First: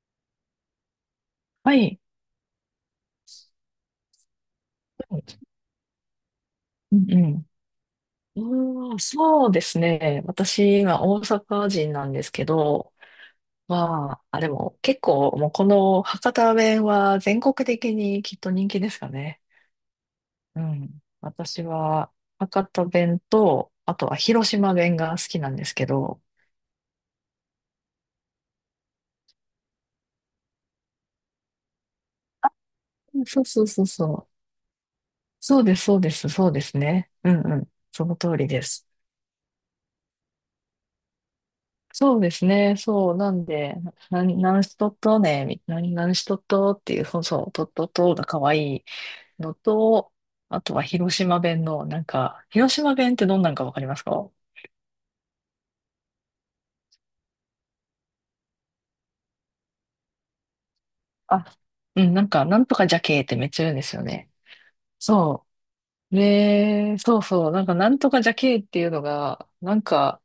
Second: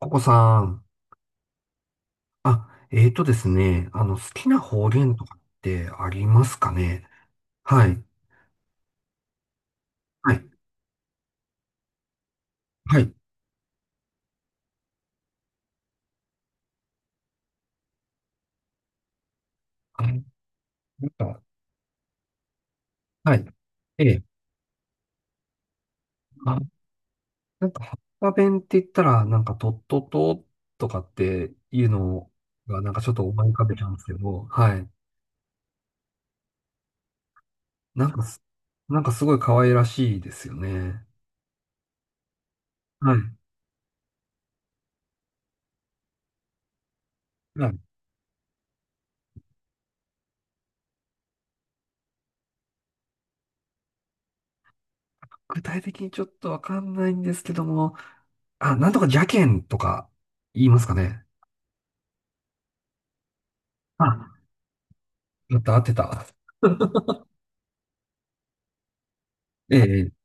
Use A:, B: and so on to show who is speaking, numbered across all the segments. A: ココさん。
B: はい。
A: あ、えーとですね。好きな方言とかっ
B: う
A: てありますかね？
B: んうん。
A: はい。
B: うーん、そうですね。
A: はい。
B: 私、今、大阪人なんですけど、
A: はい。
B: まあ、あ、でも、結構、もう、この博多弁は全国的にきっと人気ですかね。
A: あなん
B: うん。
A: か、
B: 私は、博多弁
A: はい。
B: と、あ
A: え
B: とは
A: え。
B: 広島弁が好きなんですけど、
A: あ、博多弁って言ったら、とっとととかっていうのが、なんかちょっ
B: う
A: と
B: んそ
A: 思
B: う
A: い浮
B: そ
A: か
B: う
A: べち
B: そ
A: ゃ
B: う
A: うんですけ
B: そ
A: ど、
B: う。
A: はい。
B: そうです、そうです、そうですね。うんうん。そ
A: なん
B: の
A: か
B: 通
A: す、
B: りです。
A: なんかすごい可愛らしいですよね。
B: そうですね。そ
A: は
B: う。な
A: い。
B: んで、何しとっとね、何しとっとっていう、そうそう、と
A: は
B: っ
A: い。
B: とっとが可愛いのと、あとは広島弁の、なんか、広島弁ってどんなんかわかりますか？
A: 具体的にちょっとわかんないんですけども、あ、なんとか邪剣とか言いますかね。
B: あ、うん、なんか、なんとかじゃけーってめっちゃ言うんですよね。
A: あ、
B: そ
A: やった、合って
B: う。
A: た。
B: で、そうそう、なんか、なんとかじゃけーっていうのが、な
A: え
B: ん
A: え。
B: か、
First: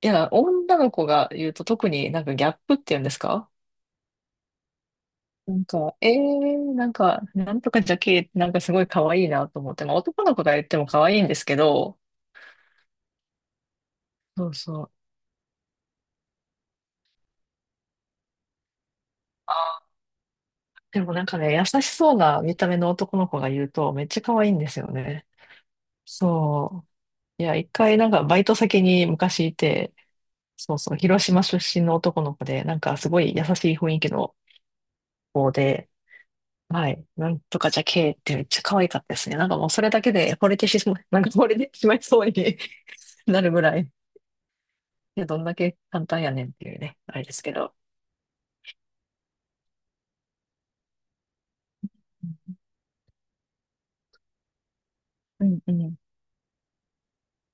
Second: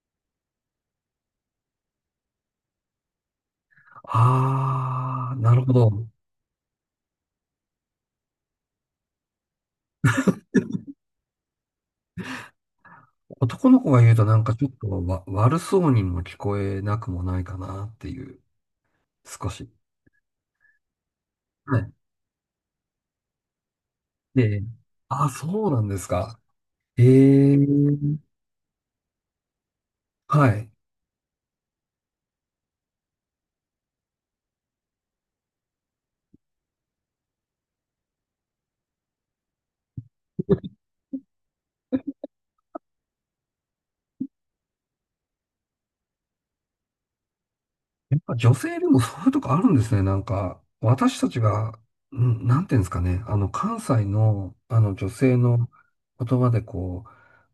B: いや、女の子が言うと特になんかギャップっていうんですか？
A: ああ、な
B: な
A: る
B: ん
A: ほ
B: か、
A: ど。
B: なんか、なんとかじゃけー、なんかすごい可愛いなと思って、まあ男の子が言っても可愛いんですけど、
A: 男の子が言うと
B: そう
A: ちょっ
B: そ
A: と
B: う。
A: わ、悪そうにも聞こえなくもないかなっていう、少
B: あ
A: し。
B: ー、でもなんかね、優
A: は
B: し
A: い。
B: そうな見た目の男の子が言うと、めっちゃ可
A: え
B: 愛いん
A: え。
B: ですよ
A: あ
B: ね。
A: あ、そうなんですか。
B: そ
A: え
B: う。いや、
A: え。
B: 一回なんかバイト先に昔いて、
A: はい。
B: そうそう、広島出身の男の子で、なんかすごい優しい雰囲気の子で、はい、なんとかじゃけーってめっちゃ可愛かったですね。なんかもうそれだけで惚れてしまい、なんか惚れてしまいそうに なるぐらい。いや、どんだけ簡単やねんっていうね、あれですけど。
A: やっぱ女性でもそういうとこあるんですね。なんか、私たちが、うん、なんていうんですかね。関西の、女性
B: うん
A: の
B: うん。
A: 言葉でこう、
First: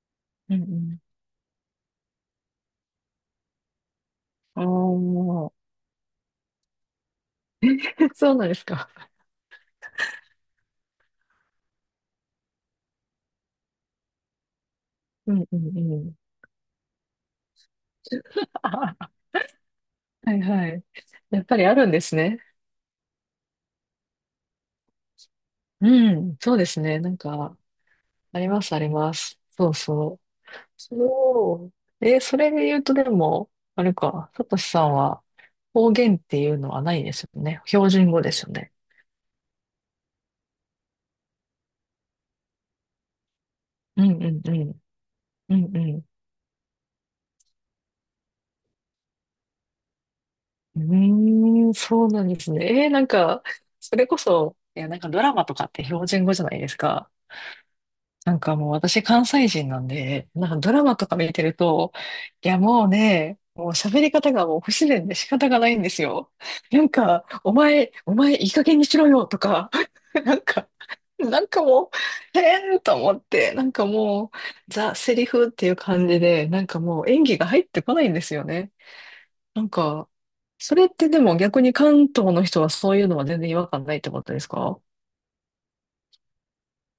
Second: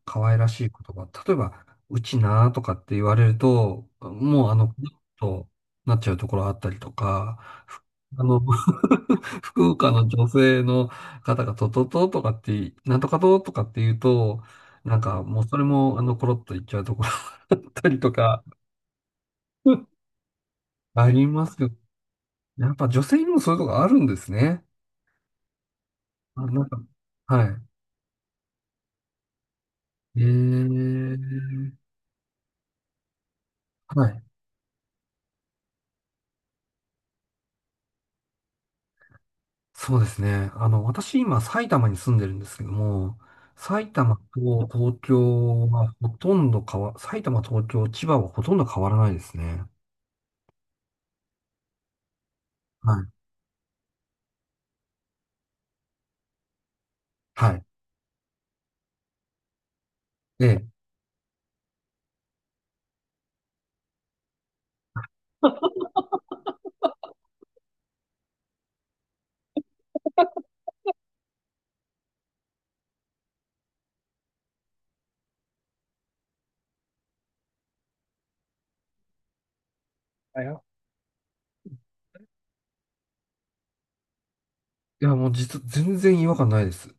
A: 可愛ら
B: うん
A: し
B: う
A: い言
B: ん
A: 葉。例えば、うちなーとかって言われると、もうあ
B: お
A: の、と
B: ー、
A: なっちゃうところあったりとか、ふ あ
B: そう
A: の、
B: なんですか。
A: 福岡の女性の方がととととかって、なんとかととかって言うと、なんか
B: うん。
A: も
B: う
A: う
B: ん
A: そ
B: う
A: れ
B: ん
A: も
B: う
A: あの、
B: ん。
A: コロッと言っちゃうところ あったりとか、
B: あ はいはい。
A: あり
B: やっ
A: ま
B: ぱ
A: す
B: り
A: よ
B: あ
A: ね。
B: るんですね。
A: やっぱ女性にもそういうとこあるんですね。
B: うん、
A: あ、
B: そう
A: な
B: で
A: んか、
B: すね。なんか、
A: は
B: ありますあります。そう
A: い。
B: そ
A: え
B: う。
A: ー、
B: そう。それで言うとでも、あれ
A: はい。
B: か、さとしさんは方言っていうのはないですよね。標準語ですよね。
A: そうですね。私今埼玉に住んでるんですけども、埼
B: うん
A: 玉
B: うんう
A: と
B: ん。
A: 東
B: う
A: 京
B: んう
A: は
B: ん
A: ほとんど変わ、埼玉、東京、千葉はほとんど変わらないですね。
B: うーん、そうなんですね。
A: は
B: なん
A: い。
B: か、それこそ、いや、なんかドラマとかって標準語じゃないですか。
A: はい。
B: なんかもう私関西人なんで、
A: え
B: なんか
A: え。
B: ドラマとか見てると、いやもうね、もう喋り方がもう不自然で仕方がないんですよ。なんか、お前いい加減にしろよとか、なんか、なんかもう、へーと思って、なんかもう、ザ・セリフっていう感じで、なんかもう演技が入ってこないんですよね。なんか、それってでも逆に関東の人はそういうのは全然違和感ないってことですか？
A: もう実、全然違和感ないです。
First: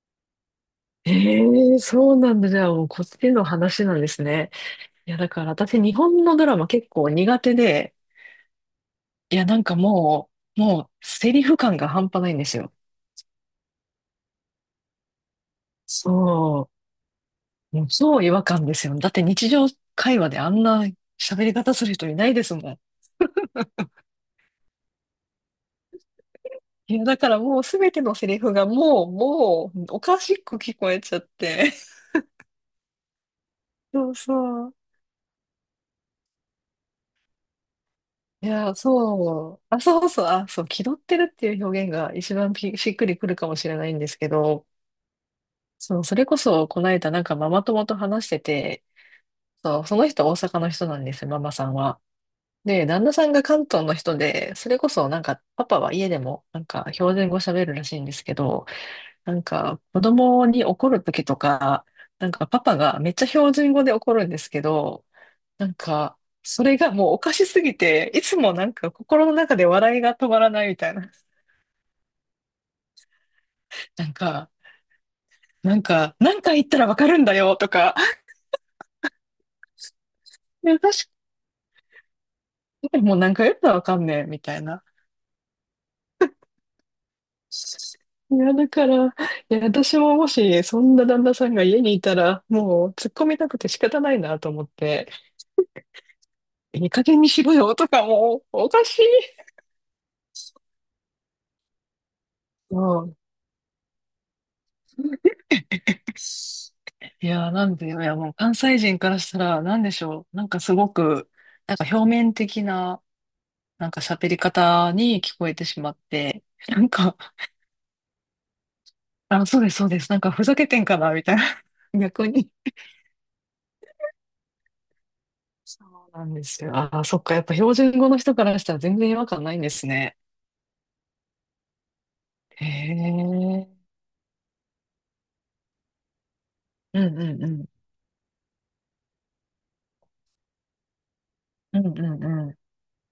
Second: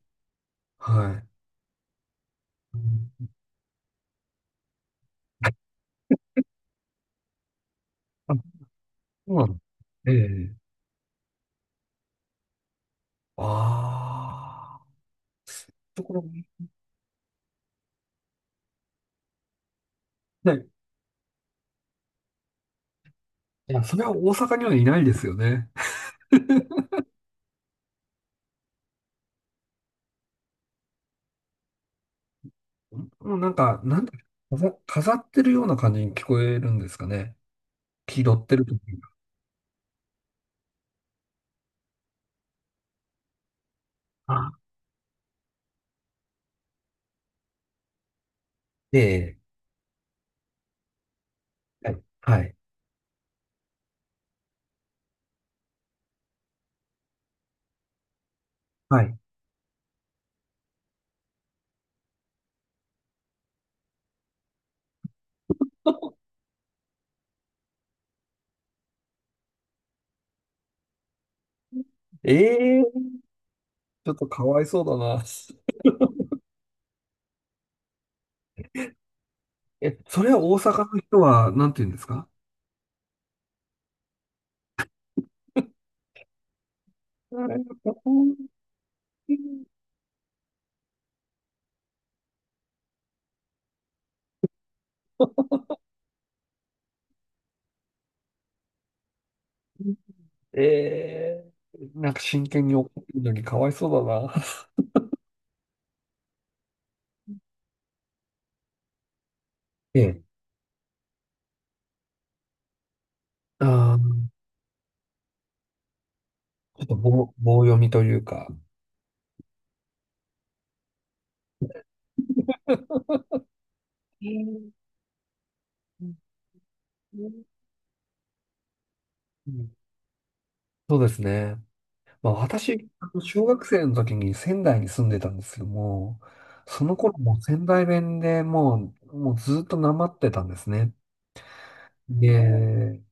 A: はい。
B: ええそうなんだ。じゃあ
A: う
B: もうこっ
A: ん。
B: ちの話なんですね。いや、だから私日本のドラマ結構苦手で、
A: あ、そ
B: い
A: う
B: や、
A: な
B: な
A: の。
B: んか
A: え
B: も
A: え。
B: う、もうセリフ感が半端ないんですよ。
A: ああ。ところ、
B: そう。もう超違和感ですよ。だって日常会話であん
A: ね、
B: な喋り方する人いないですもん。
A: いや、それは大阪にはいないですよね。
B: いや、だからもうすべてのセリフがもう、もう、おかしく聞こえちゃって。
A: もうなんか、なん
B: そ
A: だ、
B: うそう。
A: 飾ってるような感じに聞こえるんですかね。気取っ
B: い
A: てると
B: や、
A: いうか。
B: そう。あ、そうそう。あ、そう。気取ってるっていう表現が一番ぴしっくりくるかもしれないんですけ
A: あ、
B: ど、そう、それこそ、この間なんかママ友と話してて、
A: ええ、
B: そう、その人大阪の人なんですよ、ママさん
A: は
B: は。
A: い、はい、
B: で、旦那さんが関東の人で、それこそなんか、パパは家でもなんか標準語喋るらしいんですけど、
A: はい。
B: なんか子供に怒るときとか、なんかパパがめっちゃ標準語で怒るんですけど、なんか、それがもうおかしすぎて、いつもなんか心の中で笑いが止まらないみたいな。
A: ええ、
B: な
A: ちょ
B: ん
A: っとか
B: か、
A: わいそうだな。
B: なんか、何回言ったらわかるんだよとか、
A: え、それは大
B: い
A: 阪
B: や、
A: の
B: 確
A: 人は、なんて言うんですか？
B: かにもう何回言ったらわかんねえみたいな。
A: あれ？
B: いや、だから、私ももし、そんな旦那さんが家にいたら、もう突っ込みたくて仕方ないなと思って、いい加減にしろよとかもう、おかしい。
A: ええ、なんか真剣に
B: う
A: 怒って
B: ん。
A: るのにかわいそうだな。
B: いや、なんで、いや、もう関西人からしたら、なんで
A: え
B: し
A: え、
B: ょう。なんかすごく、なんか表面的な、なん
A: あ
B: か
A: ー、
B: 喋り方に聞こえてしまって、な
A: ちょっ
B: ん
A: と
B: か、
A: 棒読みというか。
B: あ、そうです、そうです。なんかふざけてんかな、みたいな。逆に。
A: ええ。
B: そうなんですよ。ああ、そっか。やっぱ
A: う
B: 標準語の人からしたら全然違和感ないんで
A: ん。
B: すね。
A: そうですね。
B: へ
A: 私、あの小学生
B: え。
A: の時に仙台に住んでたんですけども、その
B: う
A: 頃
B: ん
A: も
B: う
A: う
B: んう
A: 仙
B: ん。
A: 台弁でもうずっとなまってたんですね。
B: うんうんうん。
A: で、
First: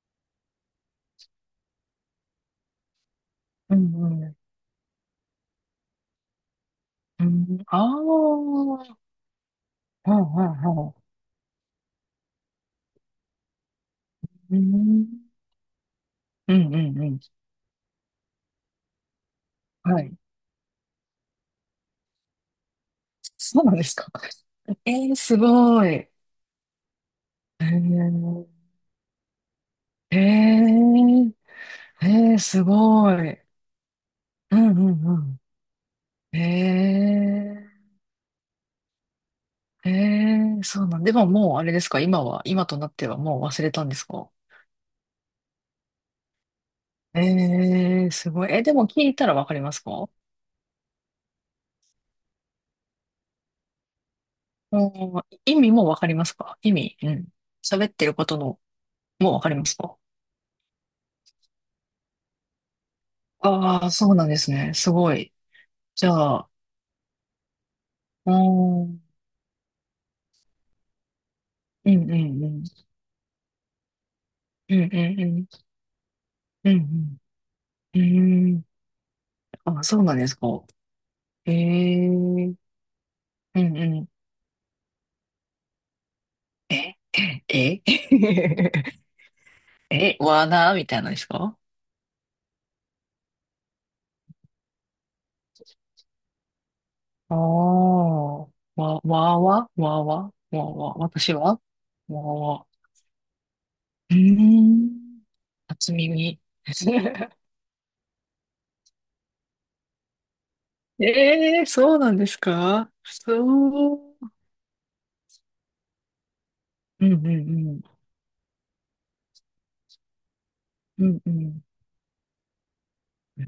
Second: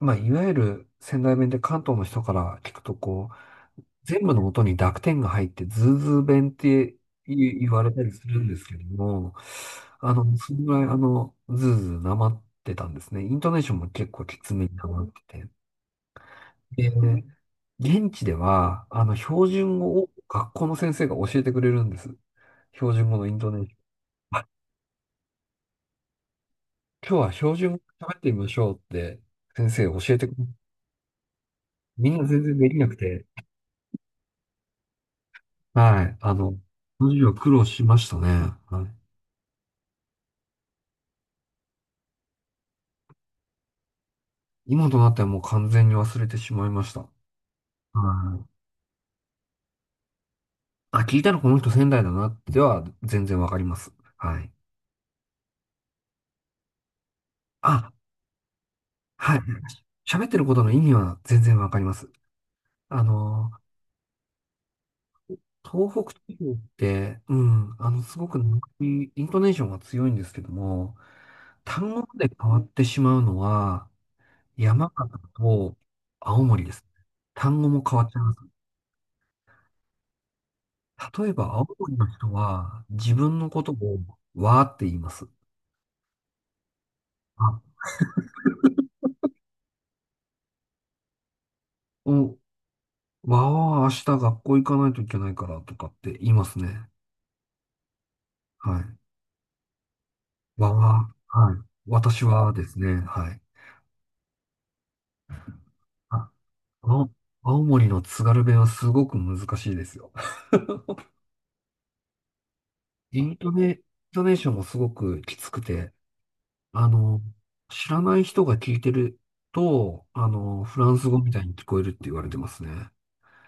A: まあ、いわゆる仙台弁で関東の人から聞くと、こう、
B: う
A: 全
B: んう
A: 部
B: ん。
A: の音に濁点が入って、ズーズー弁って
B: うん、
A: 言
B: あ
A: われたりするんですけど
B: あ。
A: も、
B: うんう
A: そのぐ
B: ん
A: らい、
B: う
A: ズーズーなまってたんですね。イントネーションも結構きつめになまって
B: ん。
A: て。
B: うんうんう
A: で、
B: んうんうんうんうんうんうんああうんうんうんうんうんうん
A: 現地では、標準
B: は
A: 語を
B: い。
A: 学校の先生が教えてくれるんです。標準語のイントネ
B: そ
A: ー
B: う
A: シ
B: な
A: ョ
B: ん
A: ン。
B: ですか。
A: あ、
B: すごい。
A: 今日は標準語喋ってみま
B: ー、
A: しょうって先生教
B: え
A: えてくれる。
B: ー、
A: みんな全然
B: す
A: できなく
B: ご
A: て。
B: い。うんうんう
A: はい。あ
B: ん。へ
A: の、その時は苦労
B: え、
A: しましたね。はい。
B: へえ、そうなんで、もうあれですか、今は、今となってはもう忘れたんですか？
A: 今となってはもう完全に忘れてしまいました。は
B: ええ、す
A: い。
B: ごい。え、でも聞いたらわかりますか？
A: あ、聞いたらこの人仙台だなっては全然わかります。はい。
B: もう、意味もわかりますか？意味、うん。喋っ
A: あ、
B: てることの、もう
A: はい。
B: わかりますか？
A: 喋ってることの意味は全然わかります。あのー
B: ああそうなんですね。すごい。
A: 東
B: じ
A: 北
B: ゃ
A: 地
B: あ、
A: 方って、うん、あの、すご
B: うー
A: くなんか
B: ん、うん
A: イントネーションが強いんですけども、
B: う
A: 単語ま
B: んう
A: で変わ
B: ん。
A: ってしまうのは、
B: うんう
A: 山形
B: んうん。
A: と青森
B: う
A: です。
B: ん
A: 単語も変
B: うん。う
A: わっちゃいます。
B: ーん。あ、そうなんですか。
A: 例えば、
B: え
A: 青森の
B: え、う
A: 人
B: ん
A: は、自分の
B: う
A: ことを、
B: ん。
A: わーって言います。
B: え、
A: あ、
B: え え、わなみたいなのですか？
A: お、わーは明日学校行かないといけないからとかって言いますね。
B: ああー、
A: は
B: わ、
A: い。
B: わわわわわ
A: わ
B: わ、私
A: ーはい。
B: はわ
A: 私はで
B: わ。
A: すね、はい。
B: うーん、初
A: あ
B: 耳。
A: あ、 青森の津軽弁はすごく難しいですよ。
B: ええそうなんですか
A: イン
B: そ
A: ト
B: う。
A: ネーションもすごくきつくて、あ
B: うんう
A: の、
B: んうん。
A: 知らない人が聞いてると、あの、フラン
B: う
A: ス語
B: んう
A: みたいに
B: ん。
A: 聞こえるって言われてますね。
B: え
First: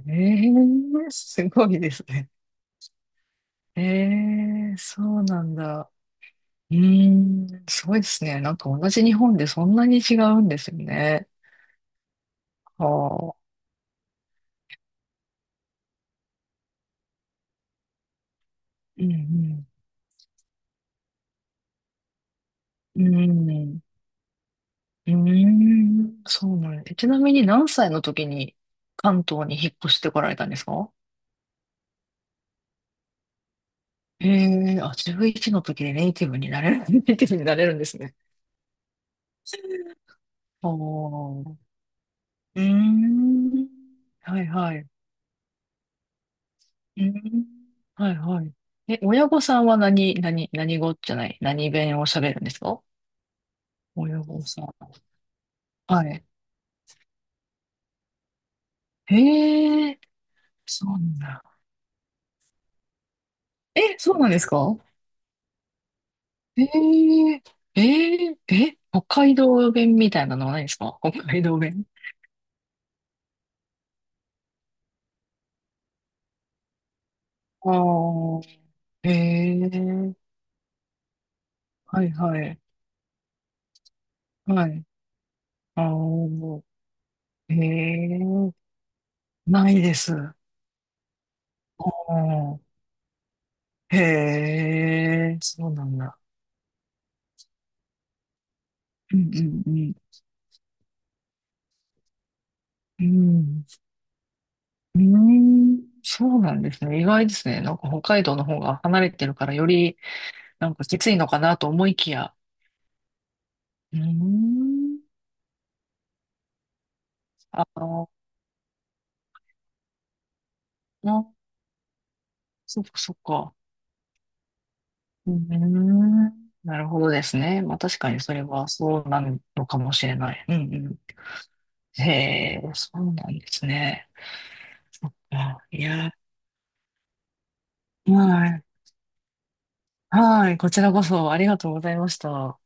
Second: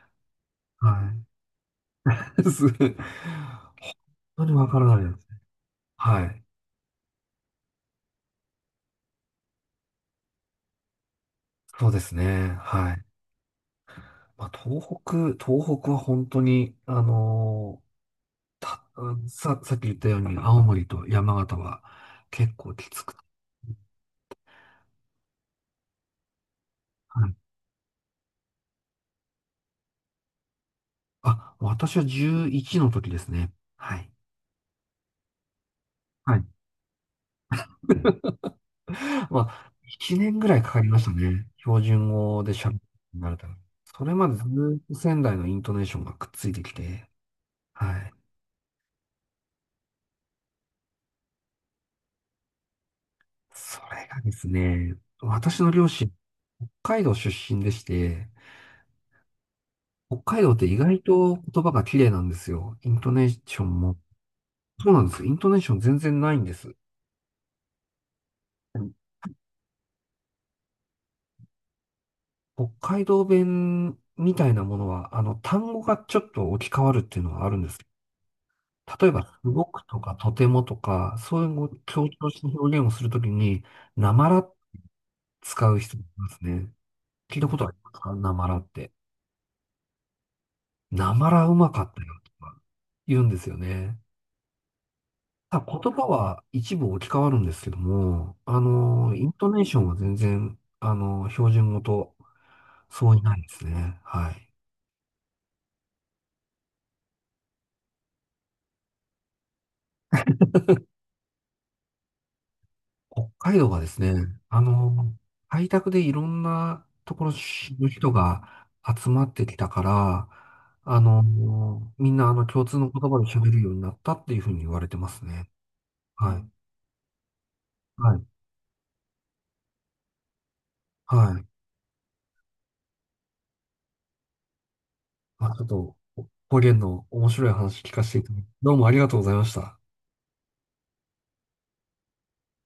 A: は
B: えすごいですね。
A: い。本
B: え
A: 当にわ
B: え
A: からな
B: そ
A: いで
B: う
A: すね。
B: なんだ。
A: はい。
B: うーん、すごいですね。なんか同じ日本でそんなに違うんですよね。
A: そうですね。
B: は
A: はい。
B: あ。
A: まあ、東北は本当に、た、
B: うん
A: さっき言ったように、青森と山形は結構き
B: う
A: つく
B: ん。
A: て。
B: うん。うーん、そうなんです。ちな
A: は
B: み
A: い。
B: に何歳の時に関東に引っ越してこられたんですか？
A: あ、私は11の時ですね。はい。
B: へえあ、11の時でネイティ
A: は
B: ブ
A: い。
B: になれる、ネイティブになれるんですね。
A: まあ、1年ぐらいかかりました
B: お
A: ね。
B: ー。
A: 標準語で
B: うー
A: 喋るようになれたら。
B: ん。
A: それまで
B: は
A: ず
B: いはい。
A: っ
B: う
A: と仙台のイントネーションがくっついてき
B: ー
A: て、
B: ん。
A: はい。
B: はいはい。え、親御さんは何語じゃない、何弁を喋るんですか？
A: それ
B: 親
A: がで
B: 御
A: す
B: さん。
A: ね、私の両
B: は
A: 親、
B: い。
A: 北海道出身でして、
B: へえ、
A: 北海道って意
B: そうな
A: 外
B: ん
A: と
B: だ。
A: 言葉が綺麗なんですよ。イントネーションも。
B: え、そうなんですか？
A: そうなんです。イントネーション全然ないんで
B: え
A: す。
B: ええええ、北海道弁みたいなのはないんですか？北海道弁。
A: 北海道弁みたいなものは、あの、単語がちょっと置き換わるっていうのはあるんで
B: あ
A: すけど。
B: あ、
A: 例
B: え
A: えば、すごくとか、
B: え
A: とてもとか、そういうのを
B: は
A: 強
B: い
A: 調
B: は
A: した
B: い、
A: 表現をするときに、なまら
B: はい。
A: 使う
B: あ
A: 人もいます
B: あ、
A: ね。聞いた
B: え
A: ことありますか？なまら
B: え
A: って。
B: ないです。あ
A: なまらうまかったよと
B: あ、
A: 言うんですよ
B: へ
A: ね。
B: え、
A: ただ
B: そうな
A: 言
B: ん
A: 葉
B: だ。
A: は一部置き換わるんですけども、あの、
B: う
A: イ
B: ん
A: ントネー
B: う
A: ション
B: ん
A: は全然、あの、標準語と
B: う
A: 相違ないで
B: ん。
A: すね。はい。
B: うん、うーん、そうなんですね。意外ですね。なんか北海道の方が離れてるからよりなんかきついのかなと思いきや。
A: 北海道はで
B: うー
A: すね、あ
B: ん、
A: の、開拓でいろんなところ
B: あ
A: の
B: あ、
A: 人が集まってきたから、あの、みんなあの共通
B: そっ
A: の
B: か
A: 言
B: そっ
A: 葉で喋
B: か。
A: るようになったっていうふうに言われてます
B: うー
A: ね。
B: ん。
A: はい。
B: なるほどですね。まあ確か
A: は
B: に
A: い。
B: それはそうなのかもしれない。うんう
A: はい。
B: ん。へえ、そうなんですね。そっ
A: まあ、
B: か。
A: ちょっ
B: い
A: と、
B: や、
A: 方言の面白い話聞かせ
B: は
A: ていただき、
B: い。
A: どうもありがとうございました。
B: はい。こちらこそありがとうございました。